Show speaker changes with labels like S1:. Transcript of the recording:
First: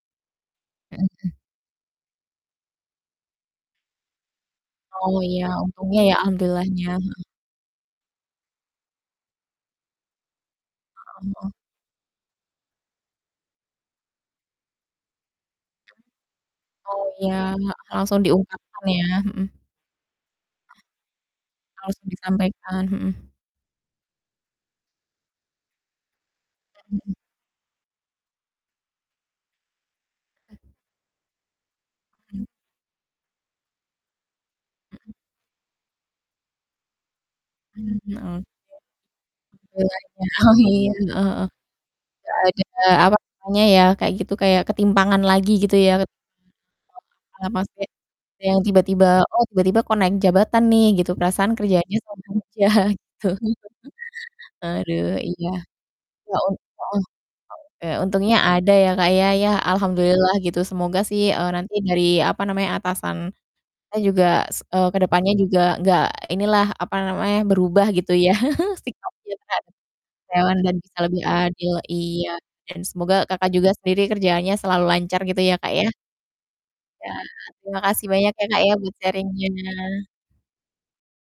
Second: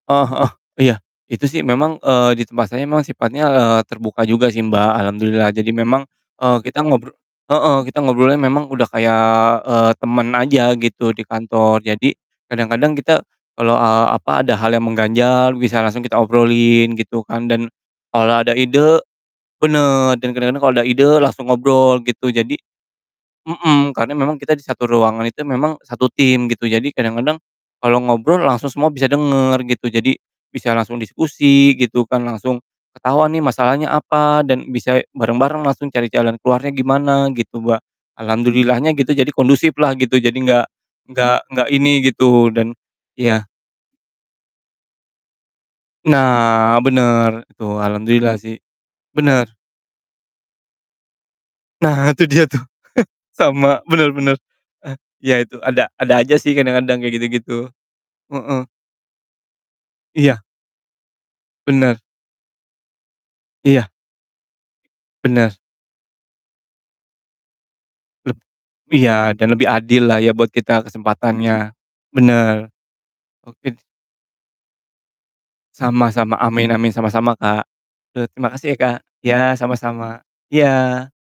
S1: Heeh heeh, iya,
S2: Heeh heeh.
S1: itu sih memang, eee, di tempat saya memang sifatnya, eee, terbuka juga sih, Mbak,
S2: Oh, iya,
S1: alhamdulillah, jadi
S2: untungnya
S1: memang,
S2: ya,
S1: eee, kita
S2: alhamdulillahnya,
S1: ngobro
S2: heeh.
S1: heeh, kita ngobrolnya memang udah kayak, eee, temen aja gitu di
S2: Heeh heeh.
S1: kantor. Jadi, kadang-kadang kita kalo, eee, apa, ada hal yang mengganjal bisa langsung kita obrolin
S2: Oh
S1: gitu
S2: iya,
S1: kan dan
S2: heeh, langsung
S1: kalo ada
S2: diungkapkan
S1: ide
S2: ya, mhm.
S1: bener, dan kadang-kadang kalo ada ide langsung
S2: Harus
S1: ngobrol gitu. Jadi
S2: disampaikan, mhm.
S1: mhm, karena memang kita di satu ruangan itu memang satu tim gitu, jadi
S2: E mhm.
S1: kadang-kadang kalo ngobrol langsung semua bisa denger gitu. Jadi bisa langsung diskusi gitu kan,
S2: Hmm.
S1: langsung ketahuan nih masalahnya apa, dan bisa
S2: Mhm.
S1: bareng-bareng langsung cari jalan keluarnya gimana gitu, Mbak.
S2: Mmm, heeh.
S1: Alhamdulillahnya gitu, jadi kondusif
S2: Iya.
S1: lah gitu, jadi gak
S2: Alhamdulillanya, oh, iya, heeh
S1: gak
S2: heeh.
S1: gak ini
S2: Gak
S1: gitu
S2: ada,
S1: dan
S2: apa,
S1: iya.
S2: orangnya ya, kayak gitu kayak, ketimpangan lagi, gitu ya. [unintelligible]
S1: Nah, bener,
S2: Ah,
S1: itu,
S2: maksudnya,
S1: alhamdulillah sih,
S2: yang tiba-tiba, oh
S1: bener.
S2: tiba-tiba kok naik jabatan nih, gitu perasaan kerjanya
S1: Nah,
S2: sama
S1: tuh dia tuh,
S2: aja, gitu.
S1: sama, bener, bener. Eh,
S2: Aduh,
S1: iya
S2: iya.
S1: itu, ada ada aja
S2: Heeh
S1: sih kadang-kadang
S2: heeh,
S1: kayak gitu-gitu.
S2: eee, untungnya
S1: Heeh.
S2: ada ya, Kak ya. Ya alhamdulillah
S1: Iya.
S2: gitu, semoga sih, eee, nanti
S1: Bener.
S2: dari apa namanya, atasan
S1: Iya.
S2: kita juga, s eee, kedepannya
S1: Bener.
S2: juga nggak ini lah, apa namanya, berubah gitu ya,
S1: Leb iya
S2: sikapnya
S1: dan
S2: kan
S1: lebih adil lah, ya, buat
S2: hewan dan
S1: kita
S2: bisa lebih adil.
S1: kesempatannya,
S2: Iya,
S1: bener,
S2: dan semoga Kakak
S1: oke
S2: juga
S1: de
S2: sendiri kerjaannya selalu lancar gitu ya, Kak ya.
S1: Sama sama, amin amin,
S2: Ya,
S1: sama-sama, Kak.
S2: terima kasih
S1: De
S2: banyak ya,
S1: terima
S2: Kak ya
S1: kasih ya, Kak.
S2: buat
S1: Iya,
S2: sharing-nya.
S1: sama-sama. Iya.